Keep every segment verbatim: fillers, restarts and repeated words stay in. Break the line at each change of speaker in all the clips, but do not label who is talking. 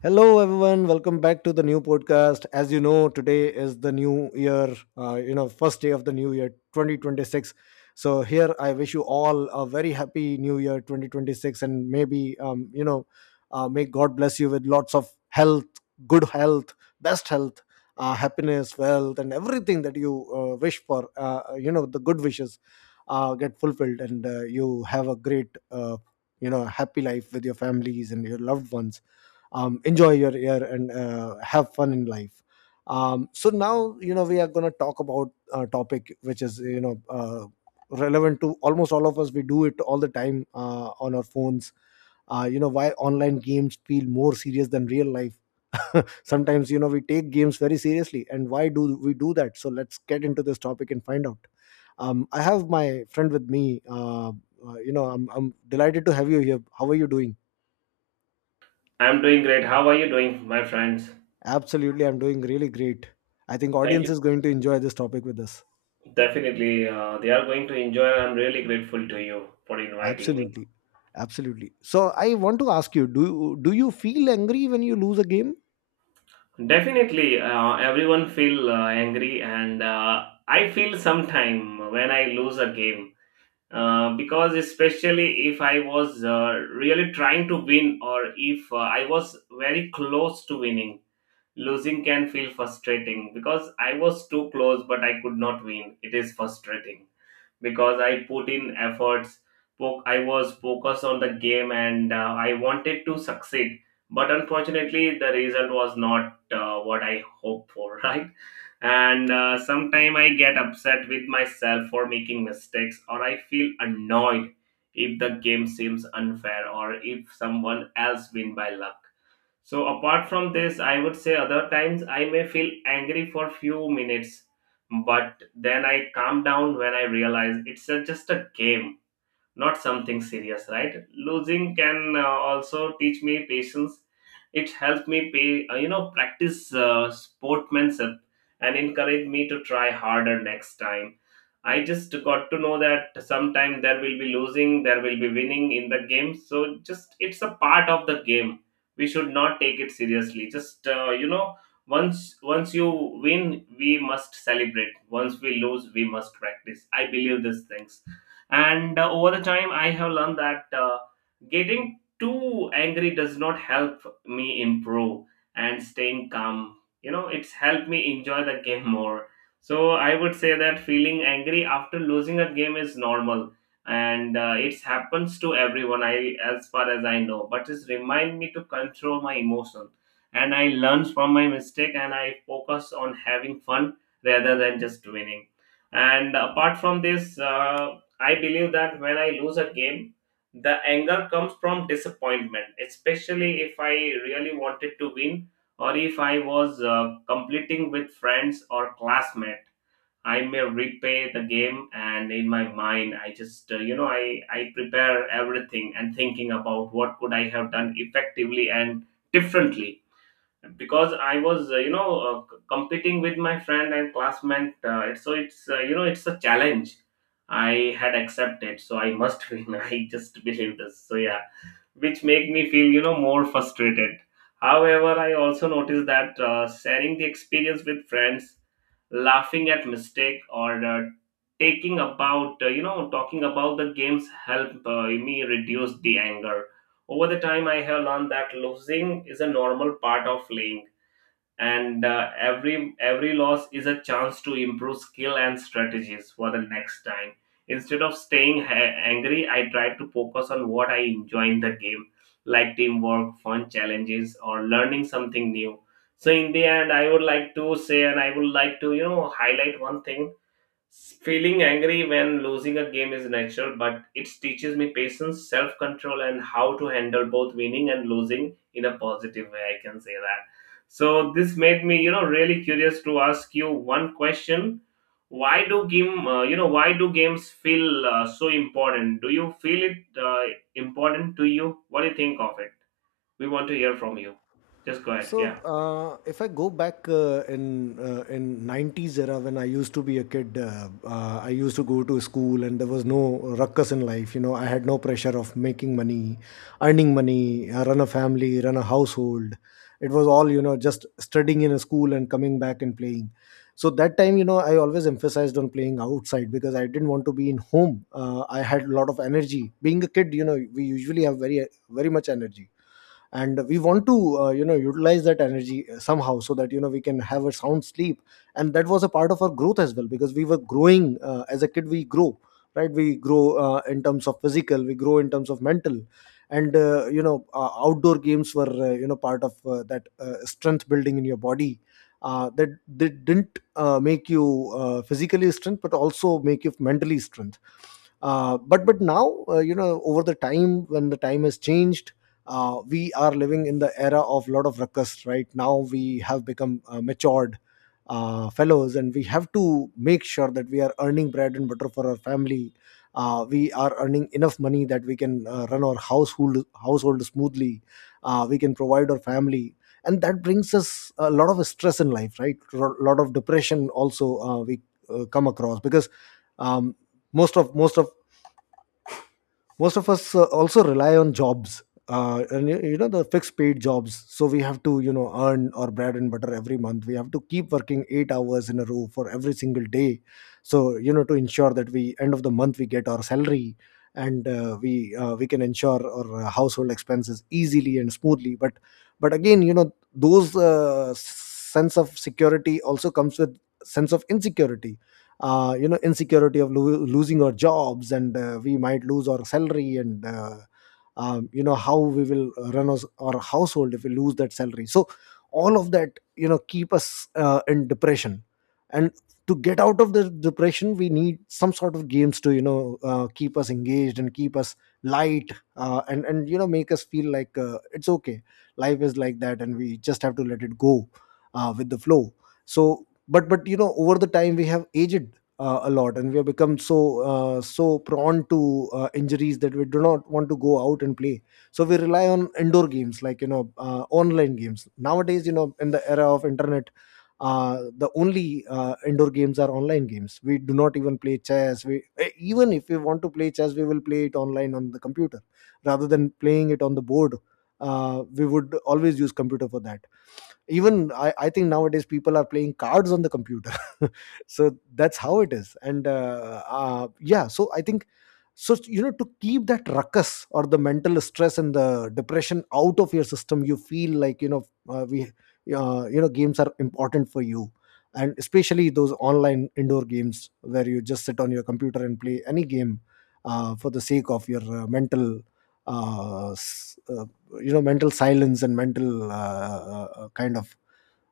Hello, everyone. Welcome back to the new podcast. As you know, today is the new year, uh, you know, first day of the new year twenty twenty-six. So, here I wish you all a very happy new year twenty twenty-six and maybe, um, you know, uh, may God bless you with lots of health, good health, best health, uh, happiness, wealth, and everything that you uh, wish for. Uh, you know, the good wishes uh, get fulfilled and uh, you have a great, uh, you know, happy life with your families and your loved ones. Um, enjoy your year and uh, have fun in life. Um, so now you know we are going to talk about a topic which is you know uh, relevant to almost all of us. We do it all the time uh, on our phones. Uh, you know why online games feel more serious than real life? Sometimes you know we take games very seriously, and why do we do that? So let's get into this topic and find out. um, I have my friend with me. uh, uh, you know I'm, I'm delighted to have you here. How are you doing?
I'm doing great. How are you doing, my friends?
Absolutely, I'm doing really great. I think
Thank
audience
you.
is going to enjoy this topic with us.
Definitely, uh, they are going to enjoy. And I'm really grateful to you for inviting me.
Absolutely. Absolutely. So I want to ask you, do you do you feel angry when you lose a game?
Definitely, uh, everyone feel uh, angry, and uh, I feel sometime when I lose a game uh, because especially if I was uh, really trying to win or if uh, I was very close to winning, losing can feel frustrating because I was too close but I could not win. It is frustrating because I put in efforts. Foc- I was focused on the game and uh, I wanted to succeed. But unfortunately, the result was not uh, what I hoped for, right? And uh, sometimes I get upset with myself for making mistakes, or I feel annoyed if the game seems unfair or if someone else win by luck. So apart from this, I would say other times I may feel angry for few minutes, but then I calm down when I realize it's a, just a game, not something serious, right? Losing can uh, also teach me patience. It helped me pay uh, you know practice uh, sportsmanship and encourage me to try harder next time. I just got to know that sometime there will be losing, there will be winning in the game, so just it's a part of the game. We should not take it seriously, just uh, you know once once you win we must celebrate, once we lose we must practice. I believe these things, and uh, over the time I have learned that uh, getting too angry does not help me improve, and staying calm, you know, it's helped me enjoy the game more. So I would say that feeling angry after losing a game is normal, and uh, it happens to everyone, I as far as I know, but it's remind me to control my emotion, and I learn from my mistake and I focus on having fun rather than just winning. And apart from this, uh, I believe that when I lose a game, the anger comes from disappointment, especially if I really wanted to win or if I was uh, completing with friends or classmate. I may replay the game, and in my mind, I just uh, you know I I prepare everything and thinking about what could I have done effectively and differently, because I was, uh, you know, uh, c- competing with my friend and classmate. Uh, so it's, uh, you know, it's a challenge I had accepted, so I must win. I just believe this. So yeah, which make me feel, you know, more frustrated. However, I also noticed that uh, sharing the experience with friends, laughing at mistake, or uh, taking about, uh, you know, talking about the games help uh, me reduce the anger. Over the time, I have learned that losing is a normal part of playing, and uh, every every loss is a chance to improve skill and strategies for the next time. Instead of staying ha- angry, I try to focus on what I enjoy in the game, like teamwork, fun challenges, or learning something new. So in the end, I would like to say, and I would like to, you know, highlight one thing. Feeling angry when losing a game is natural, but it teaches me patience, self control, and how to handle both winning and losing in a positive way. I can say that. So, this made me, you know, really curious to ask you one question. Why do game, uh, you know, why do games feel uh, so important? Do you feel it uh, important to you? What do you think of it? We want to hear from you. Just go ahead.
So,
Yeah.
uh, if I go back uh, in uh, in nineties era when I used to be a kid, uh, uh, I used to go to school and there was no ruckus in life. You know, I had no pressure of making money, earning money, uh, run a family, run a household. It was all, you know, just studying in a school and coming back and playing. So that time, you know, I always emphasized on playing outside because I didn't want to be in home. Uh, I had a lot of energy. Being a kid, you know, we usually have very very much energy, and we want to uh, you know utilize that energy uh, somehow so that you know we can have a sound sleep, and that was a part of our growth as well because we were growing. Uh, as a kid we grow, right? We grow uh, in terms of physical, we grow in terms of mental, and uh, you know uh, outdoor games were, uh, you know, part of uh, that uh, strength building in your body. Uh, that they didn't uh, make you uh, physically strength but also make you mentally strength. Uh, but but now, uh, you know, over the time when the time has changed, uh, we are living in the era of lot of ruckus. Right now, we have become uh, matured uh, fellows, and we have to make sure that we are earning bread and butter for our family. Uh, we are earning enough money that we can uh, run our household household smoothly. Uh, we can provide our family, and that brings us a lot of stress in life, right? A lot of depression also uh, we uh, come across because um, most of most of most of us uh, also rely on jobs, uh, and you you know, the fixed paid jobs, so we have to, you know, earn our bread and butter every month. We have to keep working eight hours in a row for every single day, so, you know, to ensure that we end of the month we get our salary, and uh, we uh, we can ensure our uh, household expenses easily and smoothly. But but again, you know, those, uh, sense of security also comes with sense of insecurity, uh, you know, insecurity of lo- losing our jobs, and uh, we might lose our salary, and uh, um, you know, how we will run us, our household if we lose that salary. So all of that, you know, keep us uh, in depression, and to get out of the depression, we need some sort of games to, you know, uh, keep us engaged and keep us light, uh, and and you know, make us feel like, uh, it's okay, life is like that, and we just have to let it go uh, with the flow. So but but you know, over the time, we have aged uh, a lot, and we have become so uh, so prone to uh, injuries that we do not want to go out and play. So we rely on indoor games like, you know, uh, online games. Nowadays, you know, in the era of internet, uh, the only uh, indoor games are online games. We do not even play chess. We eh, even if we want to play chess, we will play it online on the computer rather than playing it on the board. Uh, we would always use computer for that. Even I, I think nowadays people are playing cards on the computer. So that's how it is, and, uh, uh, yeah, so I think so you know, to keep that ruckus or the mental stress and the depression out of your system, you feel like, you know, uh, we uh, you know, games are important for you, and especially those online indoor games where you just sit on your computer and play any game uh, for the sake of your uh, mental, uh, s- uh, you know, mental silence and mental uh, uh, uh, kind of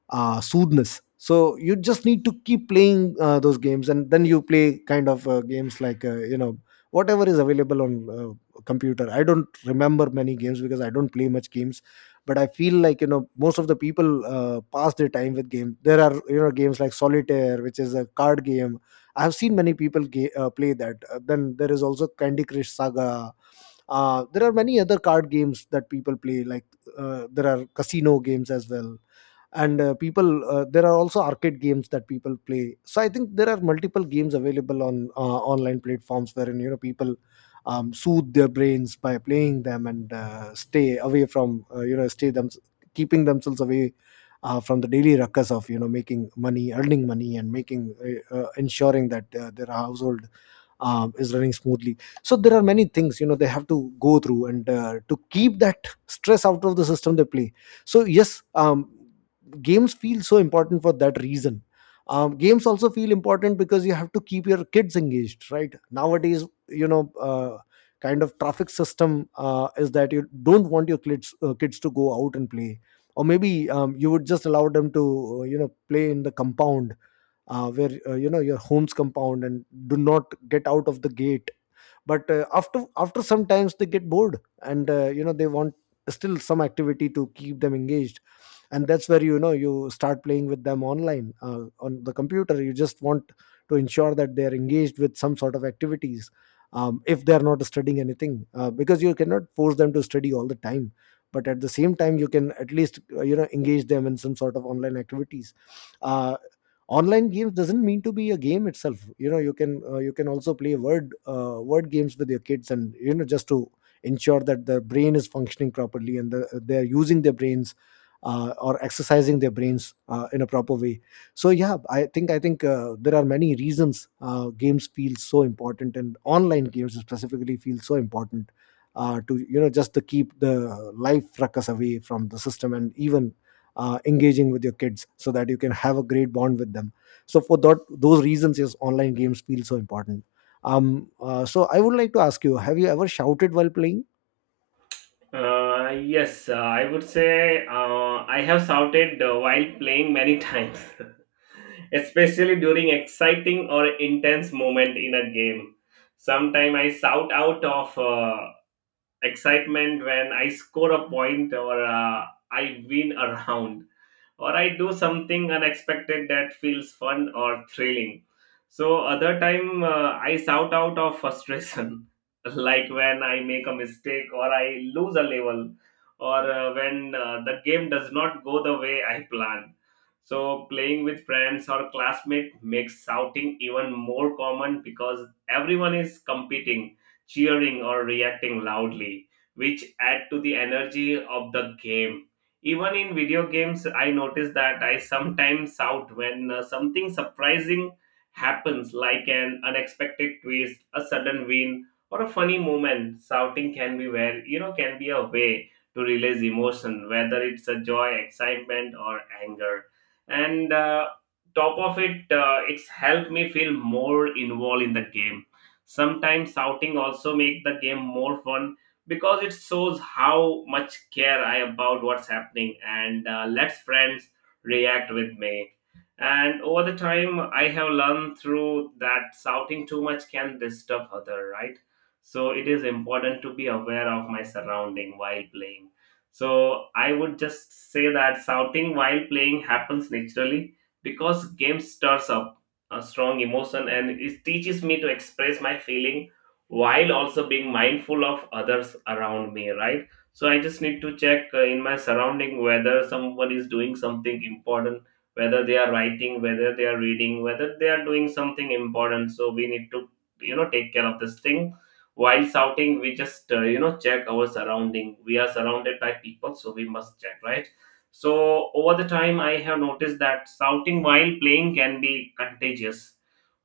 uh, soothness. So you just need to keep playing uh, those games, and then you play kind of uh, games like, uh, you know whatever is available on uh, computer. I don't remember many games because I don't play much games, but I feel like, you know, most of the people uh, pass their time with game. There are, you know, games like solitaire, which is a card game. I have seen many people ga- uh, play that. Uh, then there is also Candy Crush Saga. Uh, there are many other card games that people play. Like, uh, there are casino games as well, and uh, people uh, there are also arcade games that people play. So I think there are multiple games available on uh, online platforms, wherein, you know, people um, soothe their brains by playing them and uh, stay away from uh, you know stay them keeping themselves away uh, from the daily ruckus of, you know, making money, earning money, and making, uh, uh, ensuring that uh, their household um, is running smoothly. So there are many things, you know, they have to go through, and uh, to keep that stress out of the system, they play. So yes, um, games feel so important for that reason. Um, games also feel important because you have to keep your kids engaged, right? Nowadays, you know, uh, kind of traffic system uh, is that you don't want your kids uh, kids to go out and play, or maybe, um, you would just allow them to, uh, you know, play in the compound, uh, where uh, you know, your home's compound, and do not get out of the gate. But uh, after after sometimes they get bored, and, uh, you know, they want still some activity to keep them engaged, and that's where, you know, you start playing with them online, uh, on the computer. You just want to ensure that they are engaged with some sort of activities. Um, if they are not studying anything, uh, because you cannot force them to study all the time, but at the same time you can at least, uh, you know, engage them in some sort of online activities. Uh, online games doesn't mean to be a game itself. You know, you can, uh, you can also play word uh, word games with your kids, and, you know, just to ensure that the brain is functioning properly and the, uh, they're using their brains uh, or exercising their brains uh, in a proper way. So yeah, i think i think uh, there are many reasons uh, games feel so important, and online games specifically feel so important uh, to, you know, just to keep the life ruckus away from the system, and even uh, engaging with your kids so that you can have a great bond with them. So for that those reasons, yes, online games feel so important. Um uh, so I would like to ask you, have you ever shouted while playing?
Uh, yes, uh, I would say uh, I have shouted uh, while playing many times, especially during exciting or intense moment in a game. Sometimes I shout out of uh, excitement when I score a point, or uh, I win a round, or I do something unexpected that feels fun or thrilling. So other time, uh, I shout out of frustration, like when I make a mistake or I lose a level or uh, when uh, the game does not go the way I plan. So playing with friends or classmates makes shouting even more common, because everyone is competing, cheering or reacting loudly, which add to the energy of the game. Even in video games, I notice that I sometimes shout when uh, something surprising happens, like an unexpected twist, a sudden win, or a funny moment. Shouting can be, where you know, can be a way to release emotion, whether it's a joy, excitement, or anger. And uh, top of it, uh, it's helped me feel more involved in the game. Sometimes shouting also make the game more fun because it shows how much care I about what's happening, and uh, lets friends react with me. And over the time, I have learned through that shouting too much can disturb other, right? So it is important to be aware of my surrounding while playing. So I would just say that shouting while playing happens naturally because game stirs up a strong emotion, and it teaches me to express my feeling while also being mindful of others around me, right? So I just need to check uh, in my surrounding whether someone is doing something important, whether they are writing, whether they are reading, whether they are doing something important. So we need to, you know, take care of this thing. While shouting, we just uh, you know check our surrounding. We are surrounded by people, so we must check, right? So over the time, I have noticed that shouting while playing can be contagious.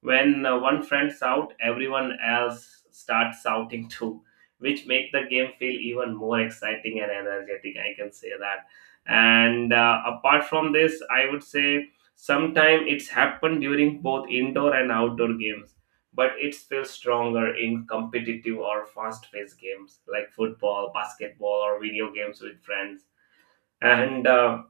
When uh, one friend shout, everyone else starts shouting too, which make the game feel even more exciting and energetic, I can say that. And uh, apart from this, I would say sometimes it's happened during both indoor and outdoor games, but it's still stronger in competitive or fast-paced games like football, basketball, or video games with friends. And uh,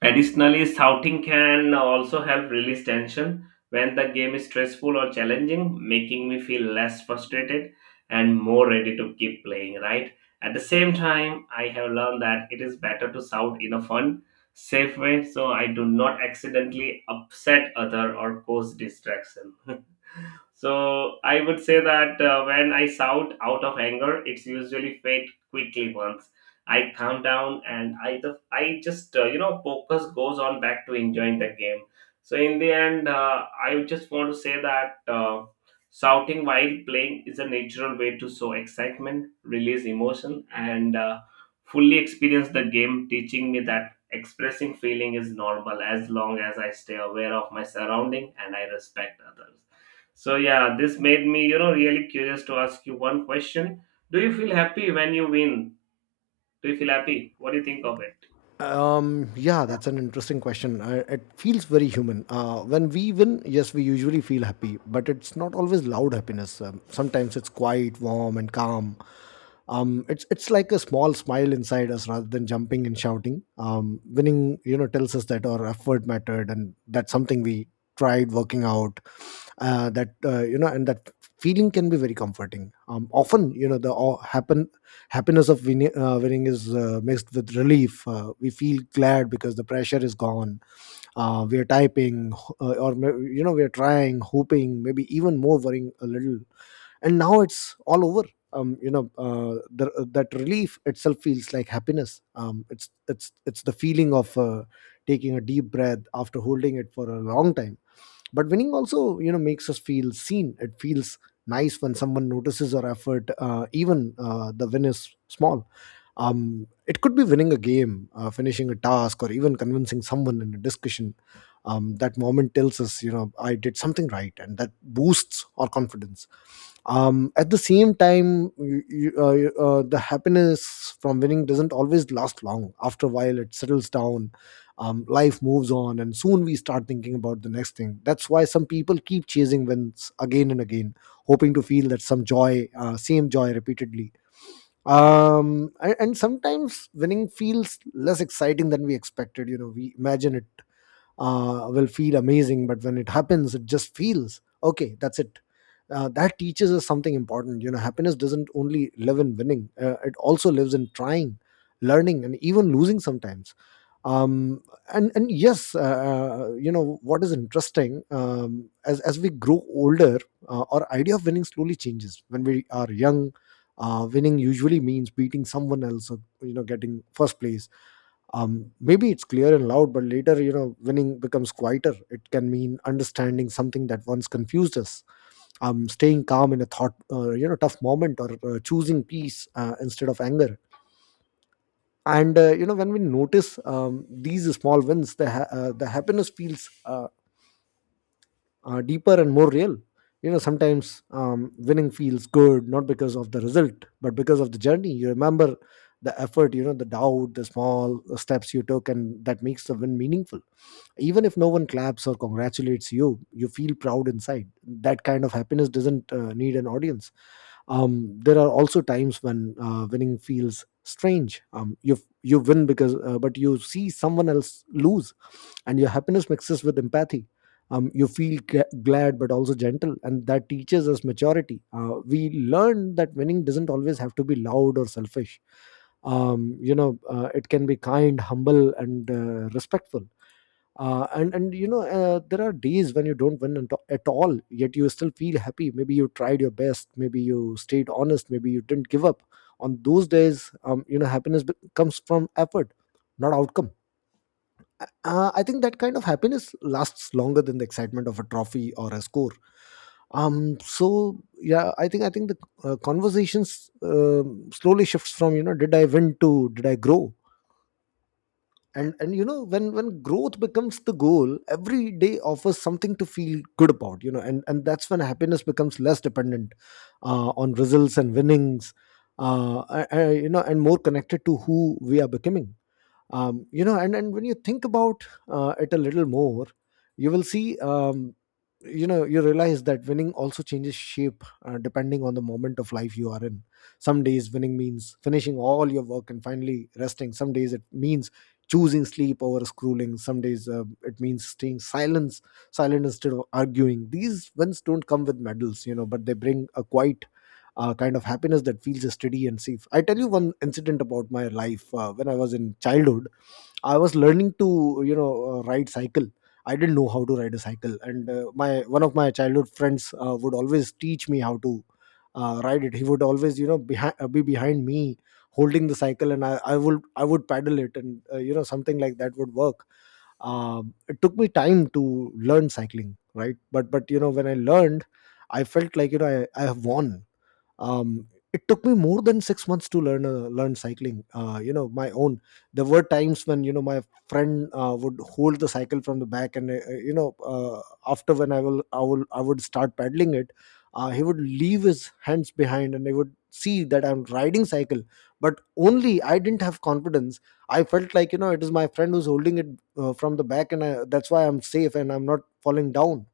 additionally, shouting can also help release tension when the game is stressful or challenging, making me feel less frustrated and more ready to keep playing, right? At the same time, I have learned that it is better to shout in a fun, safe way, so I do not accidentally upset other or cause distraction. So I would say that uh, when I shout out of anger, it's usually fade quickly once I calm down, and I the I just, uh, you know, focus goes on back to enjoying the game. So in the end, uh, I just want to say that uh, shouting while playing is a natural way to show excitement, release emotion, and uh, fully experience the game, teaching me that expressing feeling is normal as long as I stay aware of my surrounding and I respect others. So yeah, this made me, you know, really curious to ask you one question. Do you feel happy when you win? Do you feel happy? What do you think of it?
Um, yeah, that's an interesting question. Uh, it feels very human. Uh, when we win, yes, we usually feel happy, but it's not always loud happiness. Um, sometimes it's quiet, warm, and calm. Um, it's it's like a small smile inside us rather than jumping and shouting. Um, winning, you know, tells us that our effort mattered, and that's something we tried working out. Uh, that uh, You know, and that feeling can be very comforting. Um, often, you know, the uh, happen happiness of winning, uh, winning is uh, mixed with relief. Uh, we feel glad because the pressure is gone. Uh, we are typing uh, or may- You know, we are trying, hoping, maybe even more worrying a little, and now it's all over. Um, you know uh, the, uh, that relief itself feels like happiness. Um, it's it's it's the feeling of uh, taking a deep breath after holding it for a long time. But winning also, you know, makes us feel seen. It feels nice when someone notices our effort, uh, even uh, the win is small. Um, it could be winning a game, uh, finishing a task, or even convincing someone in a discussion. Um, that moment tells us, you know, I did something right, and that boosts our confidence. Um, at the same time, you, you, uh, you- uh, the happiness from winning doesn't always last long. After a while it settles down. Um, life moves on, and soon we start thinking about the next thing. That's why some people keep chasing wins again and again, hoping to feel that some joy uh, same joy repeatedly. Um and, and sometimes winning feels less exciting than we expected. You know, we imagine it uh, will feel amazing, but when it happens it just feels okay. That's it. Uh, that teaches us something important. You know, happiness doesn't only live in winning. Uh, it also lives in trying, learning, and even losing sometimes. Um and and yes, uh, uh, you know, what is interesting, um, as as we grow older, uh, our idea of winning slowly changes. When we are young, uh, winning usually means beating someone else, or, you know, getting first place. Um, maybe it's clear and loud, but later, you know, winning becomes quieter. It can mean understanding something that once confused us, um, staying calm in a thought uh, you know, tough moment, or uh, choosing peace uh, instead of anger. And uh, you know, when we notice, um, these small wins, the ha- uh, the happiness feels uh, uh, deeper and more real. You know, sometimes, um, winning feels good not because of the result but because of the journey. You remember the effort, you know, the doubt, the small steps you took, and that makes the win meaningful. Even if no one claps or congratulates you, you feel proud inside. That kind of happiness doesn't uh, need an audience. Um, there are also times when, uh, winning feels strange. Um, you you win because uh, but you see someone else lose, and your happiness mixes with empathy. Um, you feel gla- glad but also gentle, and that teaches us maturity. Uh, we learn that winning doesn't always have to be loud or selfish. Um, you know, uh, it can be kind, humble, and uh, respectful. Uh, and and you know, uh, there are days when you don't win at at all, yet you still feel happy. Maybe you tried your best, maybe you stayed honest, maybe you didn't give up. On those days, um, you know, happiness be- comes from effort, not outcome. uh, uh, I think that kind of happiness lasts longer than the excitement of a trophy or a score. Um so yeah, i think i think the uh, conversations um, slowly shifts from, you know, did I win, to did I grow. And and you know, when when growth becomes the goal, every day offers something to feel good about. You know, and and that's when happiness becomes less dependent uh, on results and winnings. Uh, I- I- you know, and more connected to who we are becoming. Um, you know, and and when you think about uh, it a little more, you will see, um, you know, you realize that winning also changes shape, uh, depending on the moment of life you are in. Some days winning means finishing all your work and finally resting. Some days it means choosing sleep over scrolling. Some days uh, it means staying silence silent instead of arguing. These wins don't come with medals, you know, but they bring a quiet uh, kind of happiness that feels steady and safe. I tell you one incident about my life. Uh, when I was in childhood, I was learning to, you know, uh, ride cycle. I didn't know how to ride a cycle, and uh, my, one of my childhood friends, uh, would always teach me how to uh, ride it. He would always, you know, behind, be behind me holding the cycle, and I, I would I would paddle it, and, uh, you know, something like that would work. Um, it took me time to learn cycling, right? But but you know, when I learned, I felt like, you know, I, I have won. Um, it took me more than six months to learn uh, learn cycling, uh, you know, my own. There were times when, you know, my friend uh, would hold the cycle from the back, and, uh, uh, you know, uh, after when i will i will I would start paddling it, uh, he would leave his hands behind and he would see that I'm riding cycle, but only I didn't have confidence. I felt like, you know, it is my friend who's holding it uh, from the back, and I, that's why I'm safe and I'm not falling down.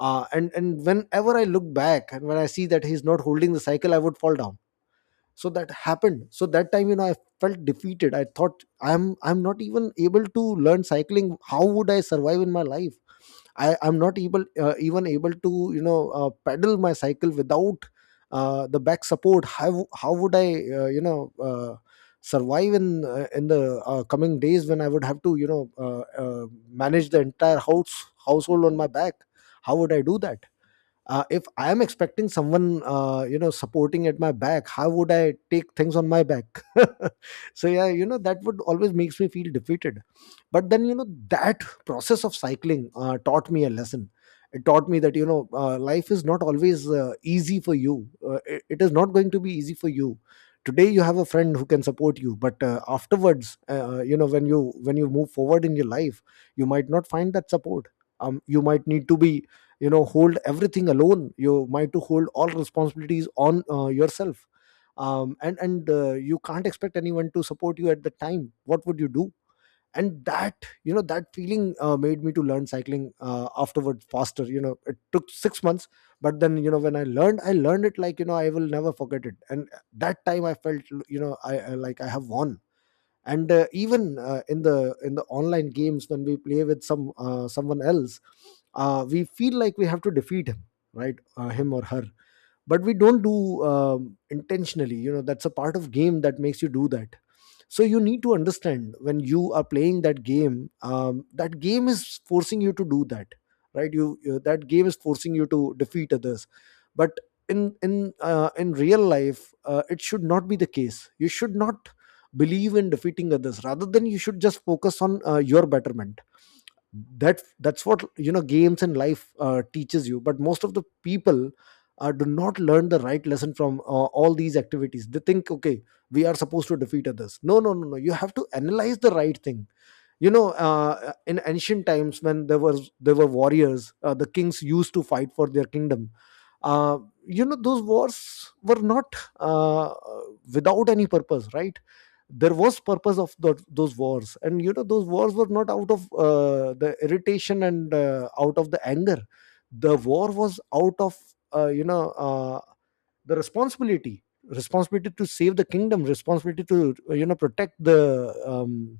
Uh, and and whenever I look back and when I see that he's not holding the cycle, I would fall down. So that happened. So that time, you know, I felt defeated. I thought, i'm i'm not even able to learn cycling, how would I survive in my life? I i'm not able, uh, even able, to, you know, uh, pedal my cycle without uh, the back support. How how would I uh, you know, uh, survive in, uh, in the, uh, coming days, when I would have to, you know, uh, uh, manage the entire house household on my back? How would I do that? Uh, if I am expecting someone, uh, you know, supporting at my back, how would I take things on my back? So yeah, you know, that would always makes me feel defeated. But then, you know, that process of cycling uh, taught me a lesson. It taught me that, you know, uh, life is not always uh, easy for you. Uh, it, it is not going to be easy for you. Today you have a friend who can support you, but uh, afterwards uh, uh, you know, when you when you move forward in your life, you might not find that support. Um, you might need to be, you know, hold everything alone. You might to hold all responsibilities on, uh, yourself. Um, and and uh, you can't expect anyone to support you at the time. What would you do? And that, you know, that feeling uh, made me to learn cycling uh, afterward faster. You know, it took six months, but then, you know, when I learned, I learned it like, you know, I will never forget it. And that time I felt, you know, i, I like I have won. And uh, even uh, in the in the online games, when we play with some uh, someone else, uh, we feel like we have to defeat him, right, uh, him or her. But we don't do um, intentionally. You know, that's a part of game that makes you do that. So you need to understand, when you are playing that game, um, that game is forcing you to do that, right? You, you, that game is forcing you to defeat others. But in, in uh, in real life, uh, it should not be the case. You should not believe in defeating others, rather than you should just focus on uh, your betterment. That that's what, you know, games and life uh, teaches you. But most of the people uh, do not learn the right lesson from, uh, all these activities. They think, okay, we are supposed to defeat others. No, no, no, no, you have to analyze the right thing. You know, uh, in ancient times, when there was there were warriors, uh, the kings used to fight for their kingdom. uh, you know, those wars were not uh, without any purpose, right? There was purpose of tho- those wars, and you know, those wars were not out of uh, the irritation, and uh, out of the anger. The war was out of uh, you know, uh, the responsibility responsibility to save the kingdom, responsibility to, uh, you know, protect the um,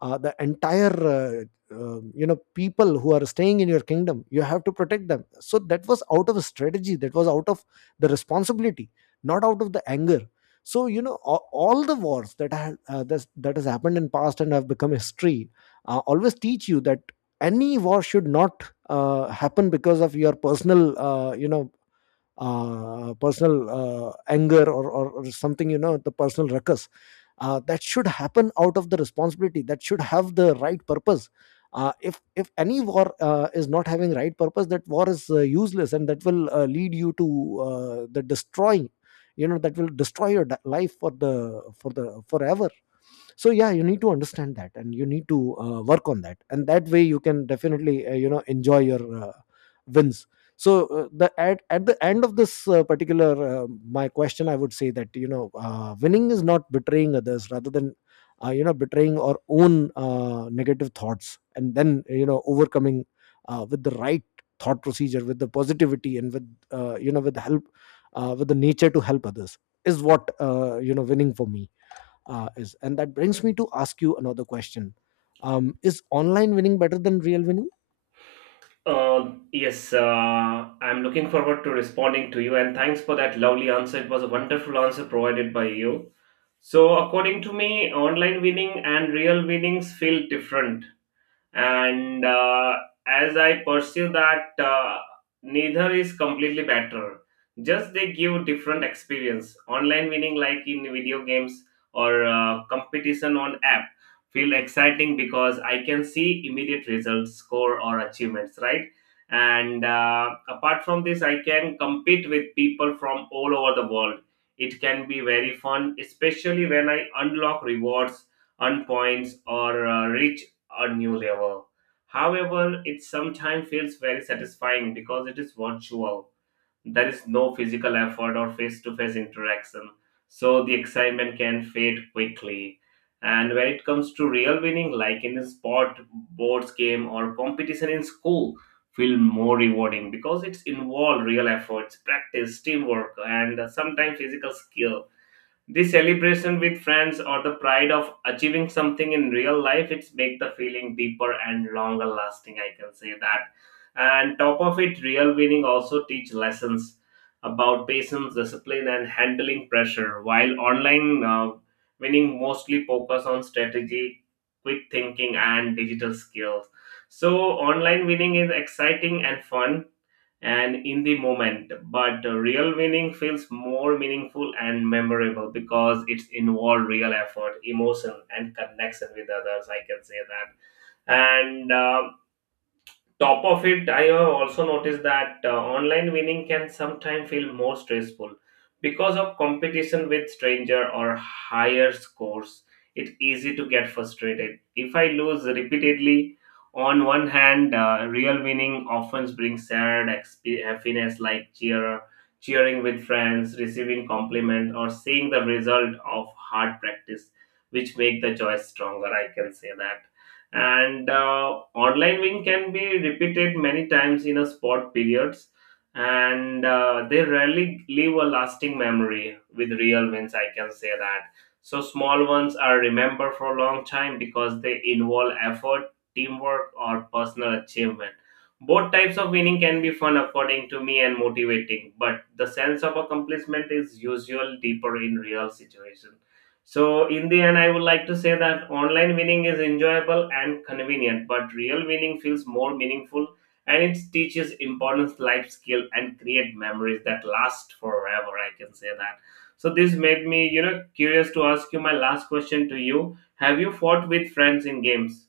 uh, the entire, uh, uh, you know, people who are staying in your kingdom. You have to protect them. So that was out of strategy, that was out of the responsibility, not out of the anger. So you know, all, all the wars that have, uh, that, that has happened in past and have become history, uh, always teach you that any war should not uh, happen because of your personal uh, you know uh, personal uh, anger or, or, or something, you know, the personal ruckus uh, that should happen out of the responsibility. That should have the right purpose. Uh, if if any war uh, is not having right purpose, that war is uh, useless and that will uh, lead you to uh, the destroying. You know, that will destroy your da- life for the for the forever. So yeah, you need to understand that and you need to uh, work on that, and that way you can definitely uh, you know enjoy your uh, wins. So uh, the at, at the end of this uh, particular uh, my question, I would say that, you know, uh, winning is not betraying others, rather than uh, you know betraying our own uh, negative thoughts, and then, you know, overcoming uh, with the right thought procedure, with the positivity, and with uh, you know with help, uh, with the nature to help others, is what, uh, you know winning for me uh, is. And that brings me to ask you another question. Um, is online winning better than real winning?
Uh, yes, uh, I'm looking forward to responding to you, and thanks for that lovely answer. It was a wonderful answer provided by you. So, according to me, online winning and real winnings feel different, and uh, as I pursue that uh, neither is completely better, just they give different experience. Online winning, like in video games or uh, competition on app, feel exciting because I can see immediate results, score, or achievements, right? And uh, apart from this, I can compete with people from all over the world. It can be very fun, especially when I unlock rewards, earn points, or uh, reach a new level. However, it sometimes feels very satisfying because it is virtual. There is no physical effort or face to face interaction, so the excitement can fade quickly. And when it comes to real winning, like in a sport, boards game, or competition in school, feel more rewarding because it's involved real efforts, practice, teamwork, and sometimes physical skill. The celebration with friends or the pride of achieving something in real life, it's make the feeling deeper and longer lasting. I can say that. And top of it, real winning also teach lessons about patience, discipline, and handling pressure. While online, uh, winning mostly focus on strategy, quick thinking, and digital skills. So online winning is exciting and fun and in the moment, but real winning feels more meaningful and memorable because it's involved real effort, emotion, and connection with others, I can say that. And um, top of it, I have also noticed that uh, online winning can sometimes feel more stressful because of competition with stranger or higher scores. It's easy to get frustrated if I lose repeatedly. On one hand, uh, real winning often brings shared exp- happiness, like cheer cheering with friends, receiving compliment, or seeing the result of hard practice, which make the choice stronger, I can say that. And uh, online win can be repeated many times in a sport periods, and uh, they rarely leave a lasting memory. With real wins, I can say that, so small ones are remembered for a long time because they involve effort, teamwork, or personal achievement. Both types of winning can be fun according to me and motivating, but the sense of accomplishment is usually deeper in real situations. So, in the end, I would like to say that online winning is enjoyable and convenient, but real winning feels more meaningful, and it teaches important life skill and create memories that last forever. I can say that. So, this made me, you know, curious to ask you my last question to you. Have you fought with friends in games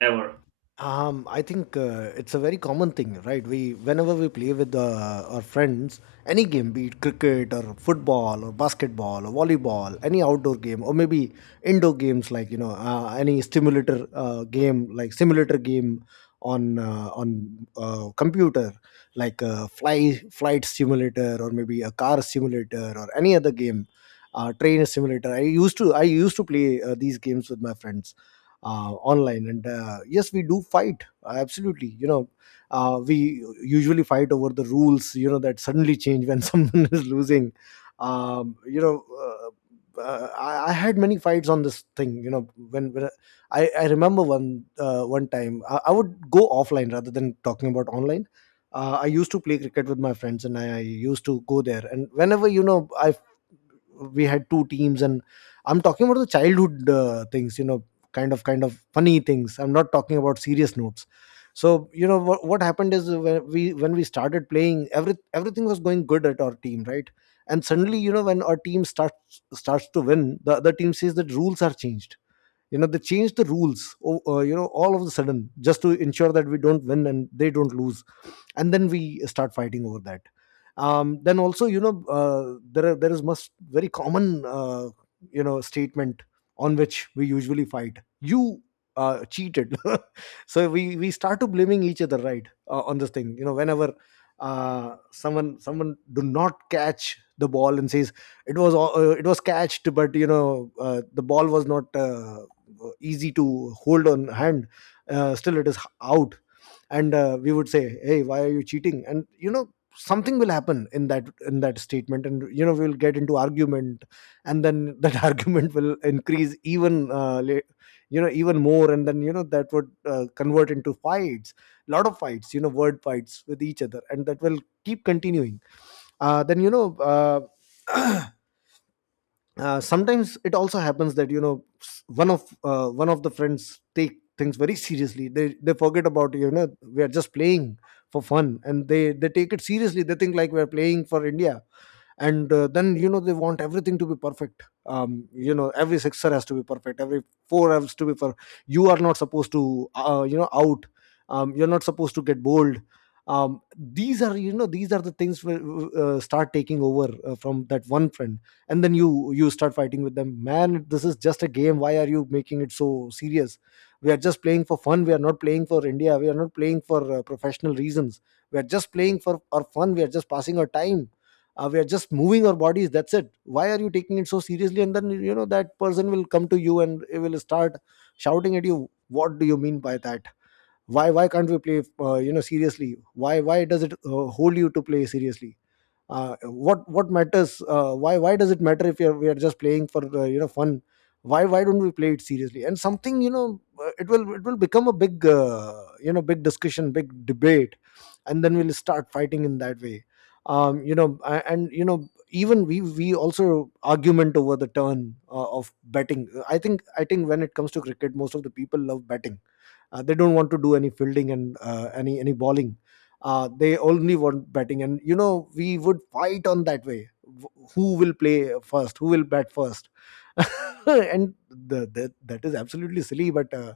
ever?
Um, I think uh, it's a very common thing, right? We, whenever we play with uh, our friends, any game, be it cricket or football or basketball or volleyball, any outdoor game, or maybe indoor games, like, you know, uh, any stimulator uh, game, like simulator game on uh, on uh, computer, like uh, fly flight simulator, or maybe a car simulator, or any other game, uh, train simulator. I used to I used to play uh, these games with my friends uh, online, and uh, yes, we do fight, uh, absolutely, you know, uh, we usually fight over the rules, you know, that suddenly change when someone is losing. Um, you know uh, uh, I, I had many fights on this thing, you know, when, when I, I remember one uh, one time. I, I would go offline rather than talking about online. uh, I used to play cricket with my friends, and I, I used to go there. And whenever, you know, I, we had two teams, and I'm talking about the childhood uh, things, you know, kind of kind of funny things. I'm not talking about serious notes. So you know what, what happened is when we when we started playing, every everything was going good at our team, right? And suddenly, you know, when our team starts starts to win, the other team says that rules are changed. You know, they changed the rules o- uh, you know, all of a sudden, just to ensure that we don't win and they don't lose. And then we start fighting over that. Um, then also, you know, uh, there are, there is must very common uh, you know statement on which we usually fight. You uh, Cheated. So we we start to blaming each other, right, uh, on this thing, you know, whenever uh, someone someone do not catch the ball and says it was all- uh, it was catched, but you know, uh, the ball was not uh, easy to hold on hand, uh, still it is out. And uh, we would say, hey, why are you cheating? And you know, something will happen in that in that statement, and you know, we'll get into argument. And then that argument will increase even uh, la- you know, even more, and then you know, that would uh, convert into fights. Lot of fights, you know, word fights with each other, and that will keep continuing. Uh, then you know uh, uh, Sometimes it also happens that, you know, s- one of uh, one of the friends take things very seriously. They they forget about, you know, we are just playing for fun, and they they take it seriously. They think like we're playing for India. And uh, then, you know, they want everything to be perfect. Um, you know, every sixer has to be perfect, every four has to be per. You are not supposed to uh, you know out. Um, you're not supposed to get bold. Um, these are, you know, these are the things will uh, start taking over uh, from that one friend. And then you you start fighting with them. Man, this is just a game. Why are you making it so serious? We are just playing for fun. We are not playing for India. We are not playing for uh, professional reasons. We are just playing for our fun. We are just passing our time. Uh, we are just moving our bodies. That's it. Why are you taking it so seriously? And then, you know, that person will come to you and he will start shouting at you. What do you mean by that? Why why can't we play, uh, you know seriously? Why why does it uh, hold you to play seriously? Uh, what what matters, uh, why why does it matter if we are, we are just playing for uh, you know fun? Why why don't we play it seriously? And something, you know, uh, it will it will become a big, uh, you know big discussion, big debate. And then we'll start fighting in that way. Um you know, a- and you know, even we we also argument over the turn uh, of betting. I think i think when it comes to cricket, most of the people love betting. Uh, they don't want to do any fielding and uh, any any bowling. Uh, they only want batting, and you know, we would fight on that way. Wh- Who will play first? Who will bat first? And the, that that is absolutely silly, but uh,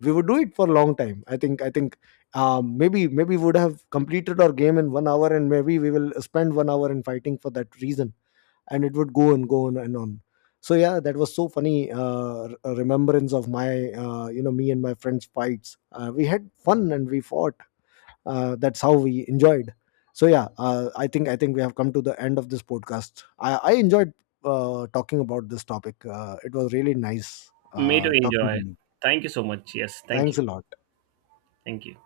we would do it for a long time. I think I think um, maybe maybe we would have completed our game in one hour, and maybe we will spend one hour in fighting for that reason. And it would go and go on and on. So yeah, that was so funny, uh, r- remembrance of my, uh, you know me and my friends fights. Uh, we had fun and we fought. Uh, that's how we enjoyed. So yeah, uh, i think i think we have come to the end of this podcast. i, I enjoyed uh, talking about this topic. Uh, it was really nice
Me to
uh, talking to
enjoy.
you.
Thank you so much. Yes, thank
Thanks
you.
a lot.
Thank you.